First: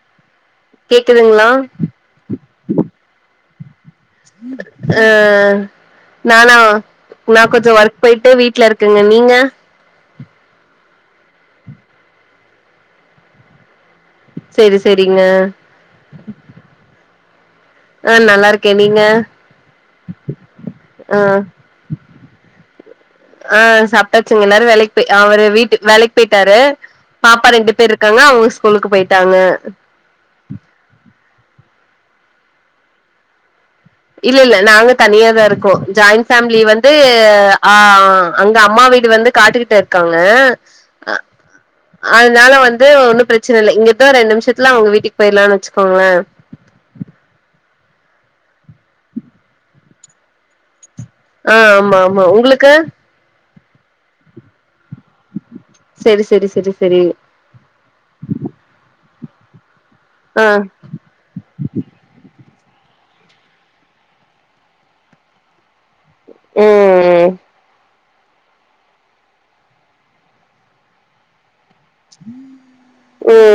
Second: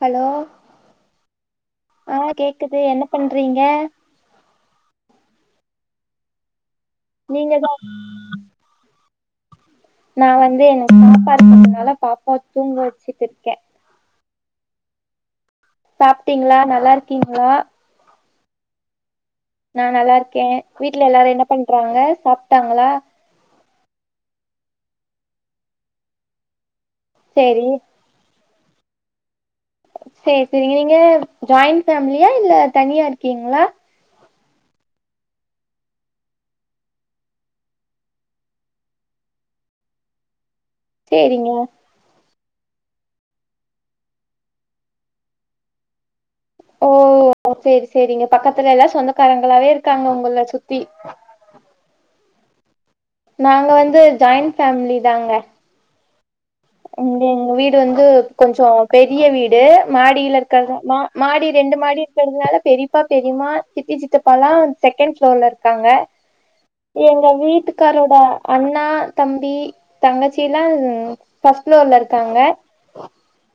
hello கேக்குதுங்ளா ஆ கேக்குது என்ன பண்றீங்க ஆ நானா நா கொஞ்ச நீங்கதா ஒர்க் போயிட்டு வீட்ல இருக் கங்க நீங்க நா வந்து எனக்கு பாப்பா இருக்கதுனால பாப்பாவ தூங்க வெச்சுட்டு இருக்கே செரி செரிங்க சாப்டீங்ளா நல்லா இருக்கீங்ளா ஆ நல்லா இருக்கே நீங்க நா நல்லா இருக்கே வீட்ல ஆ எல்லாரும் என்ன பண்றாங்க சாப்டாங்ளா ஆ சாப்டாச்சுங்க எல்லாரு வேலைக் போய் அவரு வீட்டு வேலைக்கு போயிட்டாரு பாப்பா சேரி ரெண்டு பேர்ரு க்காங்க அவங்க ஸ்கூலுக்கு போய்ட்டாங்க செரி செரிங்க நீங்க ஜாய்ண் ஃபேமிலியா இல்ல தனியா இருக்கீங்ளா இல்ல இல்ல நாங்க தனியாதா இருக்கோ ஜாயிண் ஃபேமிலி வந்து ஆ அங்க அம்மா வீடு வந்து காட்டுகிட்ட இருக்காங்க அ சேரிங்க அதனால வந்து ஒன்னும் பிரச்சன இல்ல இங்கதா ரெண்டு நிமிஷத்துல அவங்க வீட்டுக்கு போயிலாம்னு வெச்சுக்கோங்ளே ஓ செரி செரிங்க பக்கத்துல எல்லா சொந்தக்காரங்களாவே இருக்காங்க உங்கள சுத்தி ஆ ஆமா ஆமா உங்குளுக்கு நாங்க வந்து ஜாய்ண் ஃபேமிலி தாங்க செரி செரி செரி செரி இங்க எங்க வீடு வந்து கொஞ்சொ பெரிய வீடு மாடியில ஆ இருக்கிறது மா மாடி ரெண்டு மாடி இருக்குறதுனால பெரிப்பா பெரிம்மா சித்தி சித்தப்பால்லா செகண்ட் ப்ளோர்ல இருக்காங்க எங்க ம் வீட்டுக்காரோட அண்ணா தம்பி தங்கச்சிலா ம் ஃபர்ஸ்ட் ப்ளோர்ல இருக்காங்க ம்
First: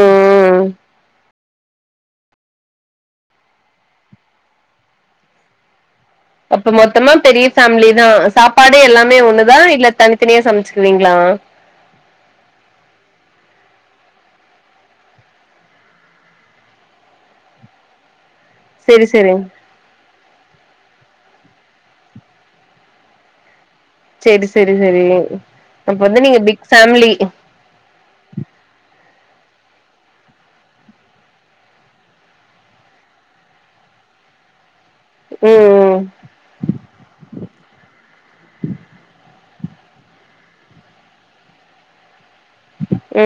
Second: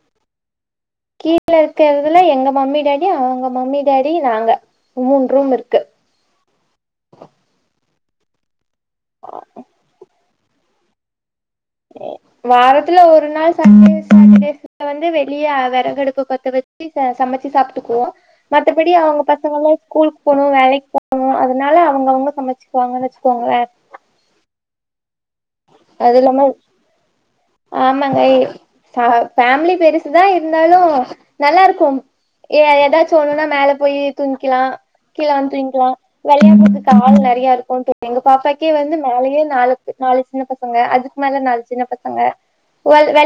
கீழ இருக்கறதுல எங்க மம்மி டேடி அவங்க மம்மி டேடி நாங்க மூணு ரூம் இருக்கு அப்ப மொத்தமா பெரிய ஃபேமிலிதா சாப்பாடு எல்லாமே ஒண்ணுதா இல்ல தனி தனியா சமச்சுக்குவீங்ளா வாரத்துல ஒரு நாள் சன்டே சாட்டர்டேஸ்ல வந்து வெளிய விறகடுப்பு பத்த வெச் சி சமச்சு சாப்ட்டுக்குவோ மத்தபடி செரி அவங்க செரி பசங்க எல்லா ஸ்கூலுக்கு போணு வேலைக்கு போணு அதனால அவங்கவுங்க சமைச்சுக்குவாங்கன் வெச்சுக்கோங்ளே செரி செரி செரி அப்ப அது வந்து நீங்க இல்லாம பிக் ஃபேம்லி ஆமாங்க பே ஃபேமிலி பெருசுதா இருந்தாலு நல்லா இருக்கு ஏ எதாச்சு ஒன்னுன்னா மேல போய் தூங்கிளா கீழ வந்து தூங்கிளா ம் ம் வெளயாடுறதுக்கு ஆள் நெறைய இருக்கு தோழி எங்க பாப்பாக்கே வந்து மேலயே நாலு நாலு சின்ன பசங்க அதுக்கு மேல நாலு சின்ன பசங்க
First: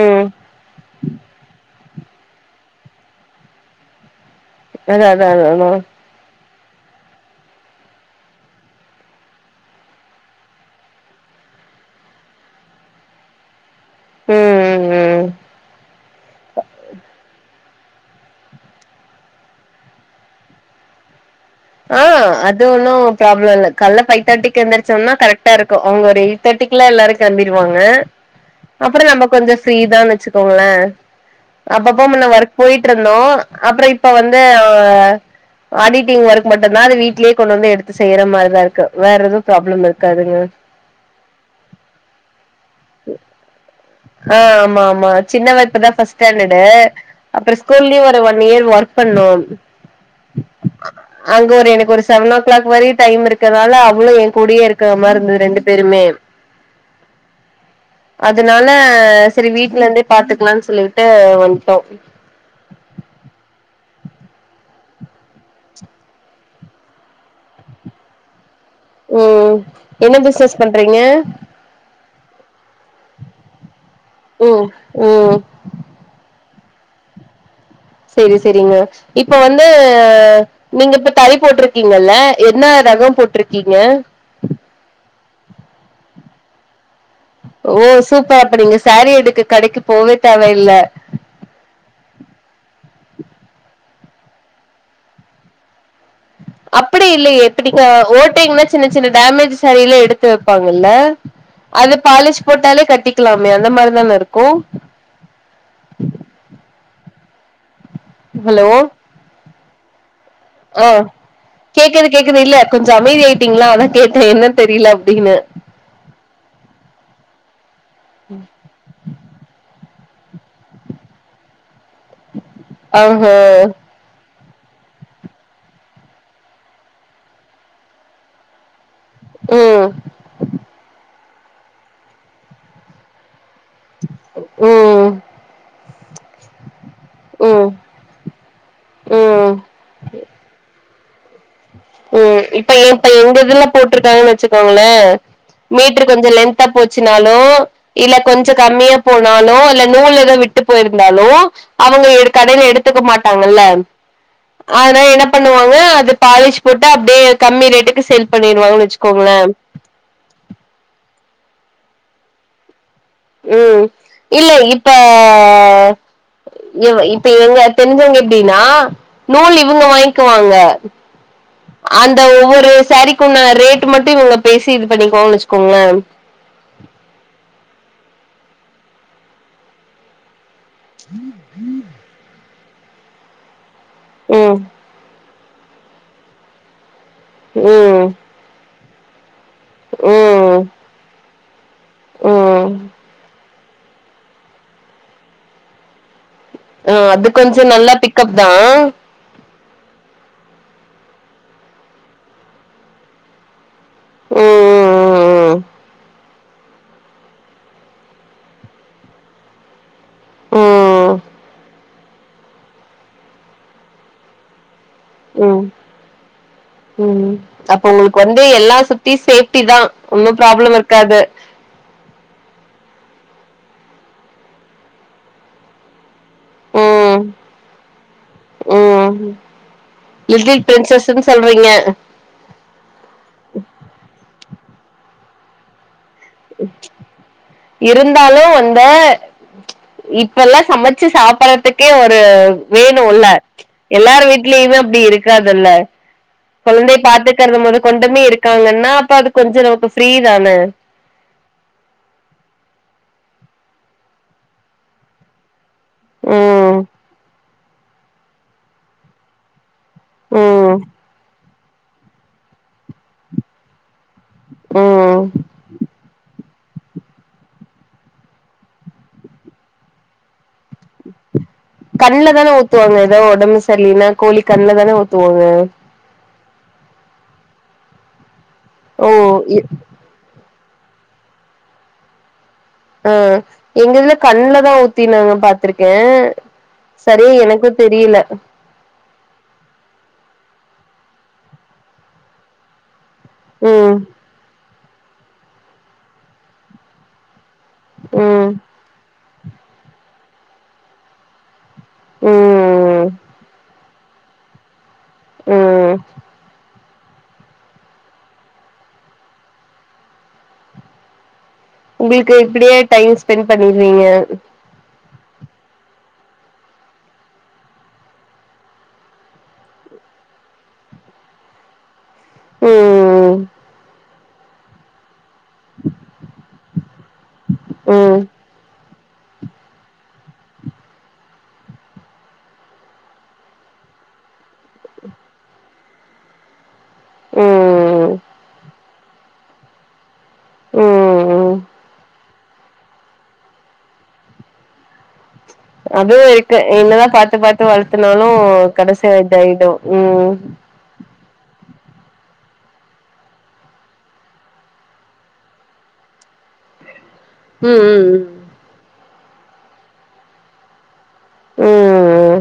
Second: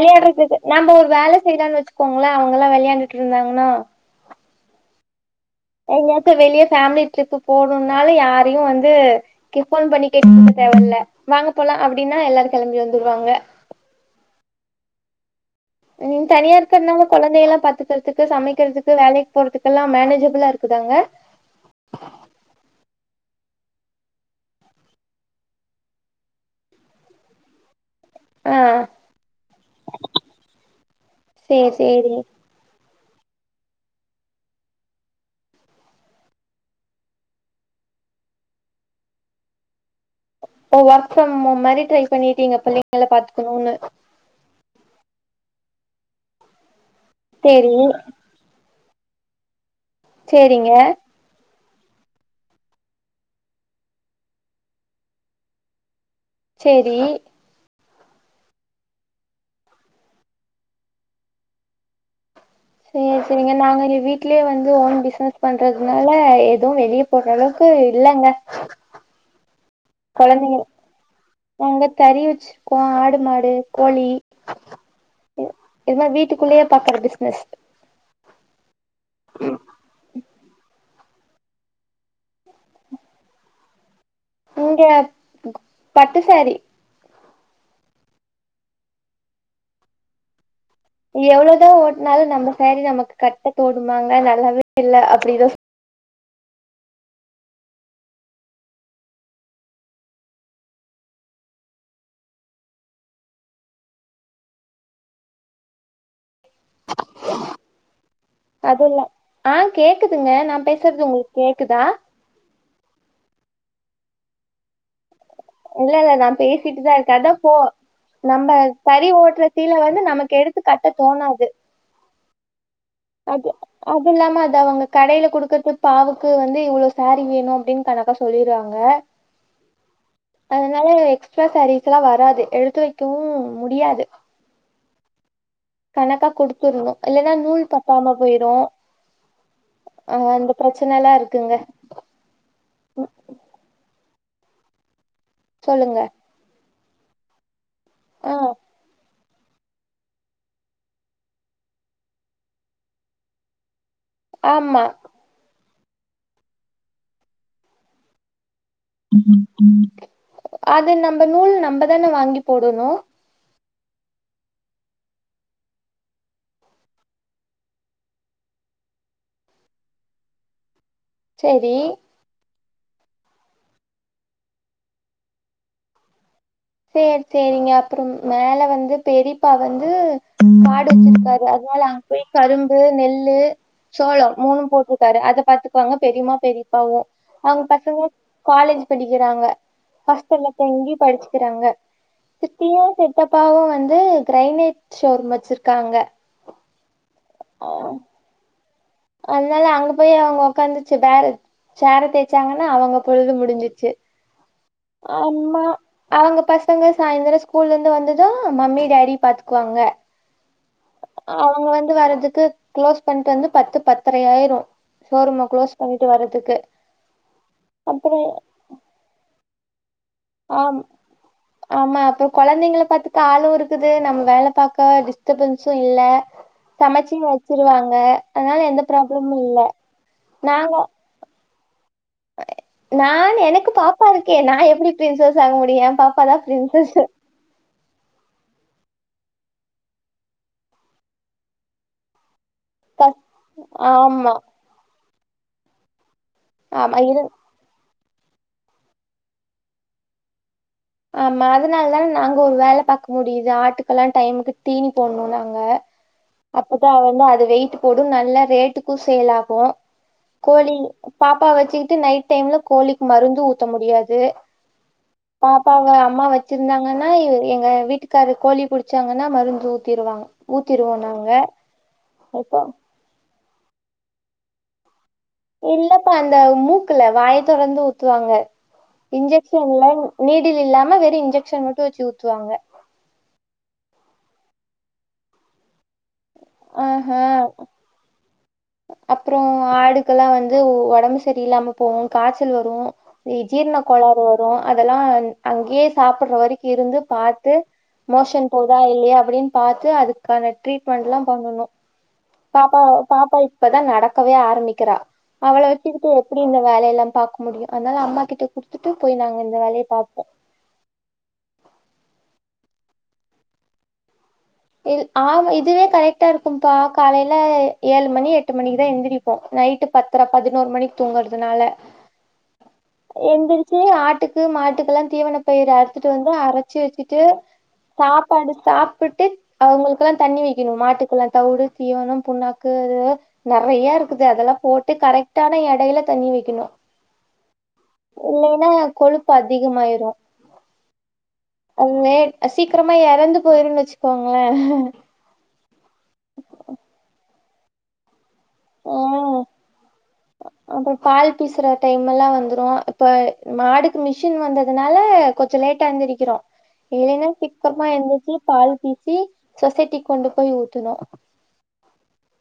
ம் நம்ம ஒரு வேல செய்றோன்னு வச்சுக்கோங்களா அவங்கல்லா விளயாண்டுட்டு இருந்தாங்கன்னா அத அத அத அதா எங்கயாச்சு வெளியே ஃபேமிலி ட்ரிப்பு போகண்னுனால யாரயு வந்து போன் பண்ணி கேட்டுக்கனு தேவயில்ல வாங்க போலா அப்டின்னா எல்லாரு கிளம்பி வந்துருவாங்க ம் ம் நீங்க தனியா இருக்கிறனால குழந்த எல்லா பாத்துக்கறதுக்கு சமைக்கிறதுக்கு வேலக்கு போறதுக்கு எல்லா மேனேஜபிளா இருக்குதாங்க ஆ அது ஒன்னு ப்ராப்ள இல்ல கால்ல பைவ் தாட்டிக்கு எந்திரிச்சோனா கரெக்டா இருக்கு அவங்க ஒரு தேடிக்குல்லா எல்லாரு கிளம்பிடுவாங்க ஆ அப்ற நம்ம கொஞ்ஜோ ஃப்ரீதா வச்சுக்கோங்களே சேரி அப்பப்ப சேரி முன்ன ஒர்க் போயிட்ருந்தோ அப்பற இப்ப வந்து ஆடிட்டிங் ஒர்க் மட்டுதா அது வீட்டு வீட்லயே கொண்டு வந்து எடுத்து செய்யற மாரிதா இருக்கு வேற எதவு ப்ராப்ளம் இருக்காதுங்க ஓ ஒர்க் ப்ரம் மாரி ட்ரை பண்ணிடீங்க பிள்ளங்கள பாத்துக்கணும்னு ஆ ஆமா ஆமா சின்னவ இப்பதா பஸ்ட் ஸ்டாண்டர்டு அப்ற சேரி ஸ்கூல்லயு ரு ஒன் இயர் ஒர்க் பண்ணோ சேரிங்க அங்க ஒரு எனக்கு ஒரு செவனோ ஓ கிளாக் வர டைம் இருக்குறனால அவ்ளவு என் கூடயே இருக்க மாரி இருந்தது ரெண்டு பேருமே சேரி அதனால செரி வீட்லருந்தே பாத்துக்கலானு சொல்லிட்டு வந்துட்டோ சே சேரிங்க நாங்க இங்க வீட்லேயே வந்து ஓன் பிஸ்னஸ் பண்றதுனால எதுவு வெளிய ஓரளவுக்கு இல்லங்க ம் என்ன பிஸ்னஸ் கொழந்தைங்க பண்றீங்க நாங்க தறி வச்சிருக்கோ ஆடு மாடு கோழி ம் ம் இதுல வீட்டுக்குள்ளயே பாக்குற பிஸ்னஸ் சேரி சேரிங்க இப்ப வந்து நீங்க இப்ப தறி போட்ருக்கீங்கல்ல என்ன ரகம் போட்ருக்கீங்க இங்க பட்டு சேரி ஓ சூப்பர் அப்ப நீங்க சாரீ எடுக்க கடைக்கு போகவே தேவயில்ல எவ்ளோதா ஓட்டனாலு நம்ம சாரி நமக்கு கட்ட தோடுமாங்க நல்லாவே இல்லை அப்டித அப்படி இல்லையே இப்ப நீங்க ஓட்டைனா சின்ன சின்ன டேமேஜ் சேரியெல்லா எடுத்து வைப்பாங்கல்ல அது பாலிஷ் போட்டாலே கட்டிக்கலாமே அந்த மாரி தானே இருக்கு ஹலோ அதெல்லா ஆ கேக்குதுங்க நா ஆ பேசுறது உங்களுக்கு கேக்குதா கேக்குது கேக்குது இல்ல கொஞ்சோ அமைதி ஆயிட்டீங்களா அதா கேட்டே என்ன தெரியல அப்டின்னு இல்ல இல்ல நா பேசிட்டுதா இருக்கே அதா போ நம்ம தறி ஓட்டுற சீல வந்து நமக்கு எடுத்து கட்ட தோணாது அ ஆ அதுல்லாம அது அவங்க கடையில கொடுக்கறது பாவுக்கு வந்து இவ்ளோ சாரீ வேணு அப்டின்னு கணக்கா சொல்லிருவாங்க ம் அதனால எக்ஸ்ட்ரா சாரீஸ்ல்லா வராது எடுத்து வைக்கவு முடியாது ம் கணக்கா கொடுத்துடணு இல்லன்னா நூல் ம் பத்தாம போயிரு ம் அ அந்த பிரச்ச னைலா இருக்குங்க ம் இப்ப இப்ப இங்க குருஃப் போட்ருக்காங்கன்னு வச்சுக்கோங்களே சொல்லுங்க மீட்ரு கொஞ்சோ லென்த் லென்தா போச்சினாலோ இல்ல ஆ கொஞ்சோ கம்மியா போனாலோ இல்ல நூல்ல ஏதோ விட்டு போயிருந்தாலோ அவங்க கடையில எடுத்துக்க மாட்டாங்கல்ல ஆமா ஆனா என்ன பண்ணுவாங்க அது பாலீஷ் போட்டு அப்டியே கம்மி ரேட்டுக்கு சேல் பண்ணிடுவாங்க வெச் அது நம்ப நூல் நம்பதானே வாங்கி போடணு ம் இல்ல இப்ப இ இப்ப இவங்க தெரிஞ்சங்க எப்படினா நூல் இவங்க வாங்கிக்குவாங்க செரி த ஒவ்வொரு சாரிக்குன்ன ரேட் மட்டு இவுங்க பேசி இது பண்ணிக்வாங்கனு வச்சுக்கோங்ளே சேர் சேரிங்க அப்புறம் மேல வந்து பெரிப்பா வந்து கா சிருக்காரு அதனால அங்க போய் கரும்பு நெல்லு சோளோ ம் மூணும் போட்டிருக்காரு அத பாத்து காங்க பெரிமா பெரிப்பாவு அவுங்க ம் பசங்க காலேஜ் படிக்கிறாங்க ஹாஸ்டல்ல ம் தங்கி படிச்சுக்கிறாங்க ம் சித்தியு சித்தப்பாவு வந்து கிரைனைட் ஷோரூம் வச்சிருக்காங்க ஆ அது கொஞ்ச நல்லா பிக்கப் தா அதுனால அங்க போய் அவங்க உக்காந்துச்சு பே சேர தேய்ச்சாங்கன்னா அவங்க பொழுது முடிஞ்சிச்சு ம் ஆம்மா அவுங்க பசங்க சாய்ந்திர ஸ்கூல்ல இருந்து வந்தது மம்மி டடி பாத்துக்குவாங்க ம் அவங்க வந்து வர்துக்கு க்ளோஸ் பண்ணிட்டு வந்து பத்து பத்தரையாயிரு ம் ம் அப்ப உங்ளுக்கு அப்புறோ வந்து எல்லா சிப் டி சேஃப்டி தா ஒன்னு ப்ராப்ளம் ஆம் இருக்காது ஆமா அப்போ கொழந்தைங்கள பாத்துக்க ஆளு இருக்குது நம்ம வேலை பார்க்க டிஸ்டபன்ஸு இல்ல சமச்சு ம் வச்சிருவாங்க அதனால எந்த ம் ப்ராப்ளமு இல்ல லிட்டில் நாங்க பிரின்சஸ்ன்னு சொல்றீங்க நான் எனக்கு பாப்பா இருக்கே நா எப்படி பிரின்சஸ் ஆக முடியு யெ பாப்பா தா பிரின்சஸ் இருந்தாலு வந்த இப்பல்லா சமைச்சு சாப்டுறதுக்கே ஒரு வேணு இல்ல எல்லாரு ஆமா வீட்லயுமே அப்படி இருக்காதுல்ல ஆமா கொழந்தைய இரு பாத்துக்கறத முத கொண்டுமே இருக்காங்கன்னா அப்ப அது கொஞ்ச நமக்கு ஃப்ரீ தான ஆமா அதுனால தா நாங்க ஒரு வேல பாக்க முடியுது ஆட்டுக்கெல்லா டைமுக்கு தீனி போடணு நாங்க ம் அப்போதா அது வந்து அது வெயிட் போடு நல்லா ரேட்டுக்கு சேல் ஆகு ம் கோழி பாப்பா வச்சுக்கிட்டு நைட் டைம்ல கோழிக்கு மருந்து ஊத்த முடியாது ம் பாப்பாவ அம்மா வ சிருந்தாங்கன்னா இவரு எங்க வீட்டுக்காரு கோழி புடிச்சாங்கன்னா மருந்து ஊத்திருவாங்க ஊத்திருவோ நாங்க கண்ல தான இப்போ ஊத்துவாங்க ஏதோஒடம்பு சரியில்னா கோழி கண்ல தான ஊத் இல்லப்பா அந்த மூக்குல வாய தொரந்து ஊத்துவாங்க ஓ இ இன்ஜெக்ஷன்ல நீடில் இல்லாம வெறு இன்ஜெக்ஷன் மட்டு வச்சு ஊத்துவாங்க அ எங்கஇதுல கண்ல தா ஊத்தி நா பாத்ருக்கே அ ஹா அப்றோ ஆடுக்கெல்லா வந்து ஒடம்பு சரியில்லாம போகு காய்ச்சல் வரு ஜீர்ண ம் கோளாறு வரு அதெல்லா அங்கேயே சாப்பிடுற வரைக்கு இருந்து பாத்து மோஷன் ம் போகுதா இல்லையா அப்படின் பாத்து அதுக்கான ட்ரீட்மெண்ட்லா பண்ணனு பாப்பா ம் பாப்பா இப்பதா நடக்கவே ஆரம்பிக்கிறா அவள ம் வச்சுகிட்டு எப்படி இந்த வேலயெல்லா பாக்க முடியு அதனால அம்மா கிட்ட குடுத்துட்டு போய் நாங்க இந்த வேலய பாப்போ உங்களுக்கு இப்படியே டைம் ஸ்பென்ட் பண்ணிருவீங்க ல் ஆவ இதுவே கரெட்டா இருக்கும்ப்பா காலேல ஏழு மணி எட்டு மணிக்குதா எழுந்திரி போ நைட்டு பத்திர பதினோரு மணிக்கு தூங்குறதுனால உம் எந்திரிச்சி ஆட்டுக்கு மாட்டுக்கெல்லா தீவன பயிர அறுத்துட்டு வந்து அரைச்சி வச்சிட்டு ம் சாப்பாடு சாப்டுட்டு அவங்களுக்கெல்லா தண்ணி வைக்கணு மாட்டுக்குல்லா தவுடு தீவனம் புண்ணாக்கு அது நிறைய இருக்குது அதெல்லா போட்டு கரெக்டான எடையில தண்ணி வைக்கணு ம் இல்லைன்னா கொழுப்பு அதிகமாயிரு ம் ம் அங்கே அ சீக்கிரமா இறந்து போயிருன்னு வச்சுக்கோங்கள அதுவு இருக்கு என்னதா பாத்து பாத்து வளத்துனாலு கடைசி இது ஆயிடு உம் அப்புறம் பால் பீசுற டைம் எல்லா வந்துரு இப்ப மாடுக்கு மிஷின் வந்ததுனால கொஞ்சோ லேட் எந்திருக்கிறோ இல்லனா சிக்கமா ம் எந்திரிச்சி பால் பீசி சொசைட்டி கொண்டு போய் ஊத்தனு ம் ம்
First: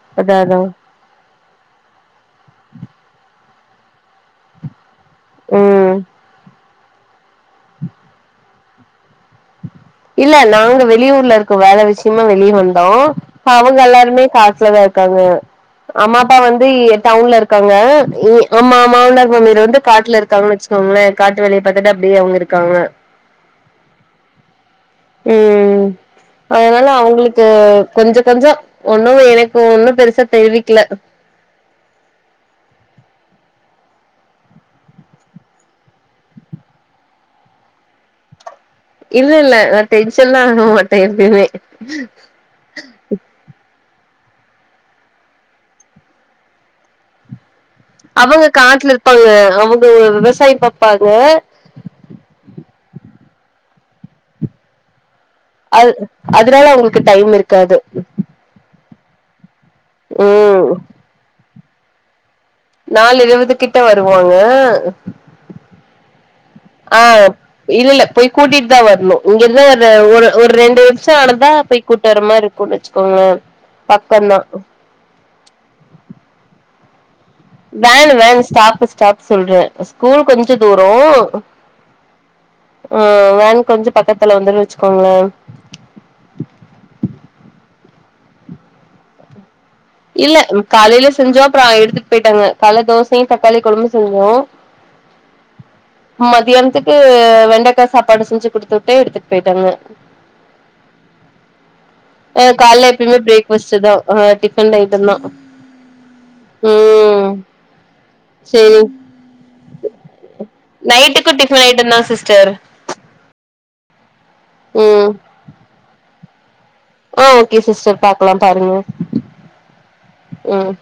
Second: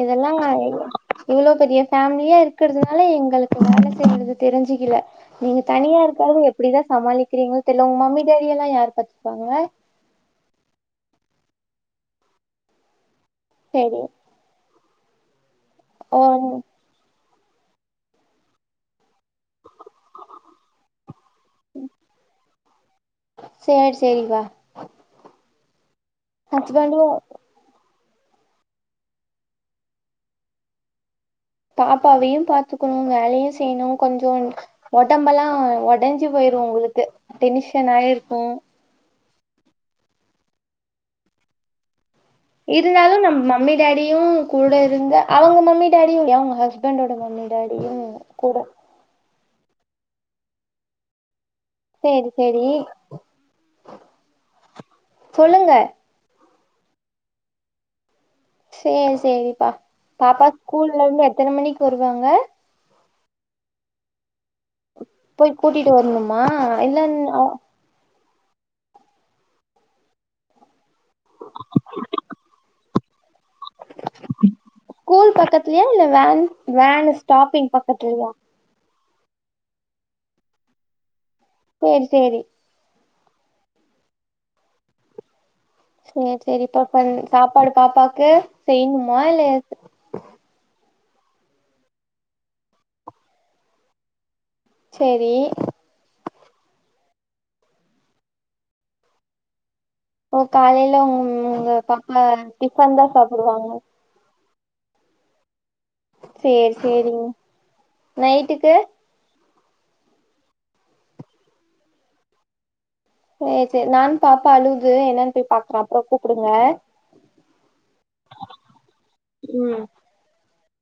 இதெல்லா அதா அதா [unintelligible] இவ்ளோ பெரிய பேமிலியா இருக்கிறதுனால எங்களுக்கு வேல செய்யறது தெரிஞ்சிகில நீங்க ம் தனியா இருக்கா எப்டிதா சமாளிக்கிறீங்களோ தெரிய உங்க மம்மி டேடிய எல்லா யார் பத்துப்பாங்க இல்ல நாங்க வெளியூர்ல இருக்கோ வேல விஷயமா வெளியே வந்தோ அவங்க சரி எல்லாருமே காட்லதா இருக்காங்க அம்மா ஓ அப்பா வந்து இ டவுன்ல இருக்க இருக்காங்க இ ஆமா ஆமா இந்த [unintelligible] வந்து காட்ல இருக்காங்க வச்சுக்கோங்கள காட்டு வேலய பாத்துட்டு அப்டியே அவங்க இருக்காங்க சேரி சேரி பா உம் அதனால ஹஸ்பண்டு அவங்களுக் கு கொஞ்ச கொஞ்சோ ஒன்னு எனக்கு ஒன்னு பெருசா தெரிவிக்கல பாப்பாவையு பாத்துக்குணு வேலையு செய்யணு கொஞ்சோன் ஒடம்பல்லா ஒடஞ்சி போயிரு உங்ளுக்கு டென்ஷன் ஆயிருக்கு இல்ல இல்ல நா டென்ஷன்ல ஆக மாட்ட எப்பிமே இருந்தாலு நம்ம மம்மி டேடியு கூட இருந்தா அவங்க மம்மி டேடியு அவங்க ஹஸ்பண்டோட மம்மி டாடியு அவங்க கூட காட்ல இருப்பாங்க அவங்க விவசாயம் பாப்பாங்க சேரி சேரி சொல்லுங்க அது அதனால அவங்களுக்கு டைம் இருக்காது சேரி சேரிப்பா பாப்பா ம் ஸ்கூல்ல இருந்து எத்தன மணிக்கு வருவாங்க நாலு இருவது கிட்ட வருவாங்க போய் கூட்டிட்டு வரணுமா இல்லன் ஆ இல்ல இல்ல போய் கூட்டிட்டு தா வரணு இங்க இருந்து ஒரு ஒரு ரெண்டு [unintelligible] போய் கூட்டுவர மாறி இருக்கும்ன்னு வச்சுக்கோங்கல பக்கம்தா ஸ்கூல் பக்கத்திலயா இல்ல வேன் வேன்ஸ் வேன்னு வேன் ஸ்டாப் ஸ்டாப் சொல்ற ஸ்கூல் கொஞ்சோ தூரோ சேரி சேரி அ வேன் கொஞ்சோ பக்கத்துல வந்துரு வச்சுக்கோங்கள சேரி சேரி பாப்பன் சாப்பாடு பாப்பாக்கு செய்யணுமா இல்லை எத்து இல்ல காலேல செஞ்சோ அப்புறம் எடுத்துட்டு போயிட்டாங்க கால தோசையு தக்காளி குழம்பு செஞ்சோ செரி மதியானத்துக்கு வெண்டைக்கா சாப்பாடு செஞ்சு குடுத்துட்டே எடுத்துட்டு போயிட்டாங்க ஒ காலேல உங் உங்க பாப்பா ஆ கால்ல டிஃபன் தா எப்பயுமே சாப்புடுவாங்க பிரேக்ஃபாஸ்ட் தா ஆ டிஃபன் ஐட்ட நா சேரி சேரி நைட்டுக்கு நைட்டுக்கும் டிஃபன் ஐட்டந்தா சிஸ்டர் சேரி சேரி நானும் பாப்பா அழுகுது ம் என்னன்னு போய் பாக்குறே அப்றோ கூப்டுங்க ஆ ஓகே சிஸ்டர் பாக்கலா பாருங்க ம் ம்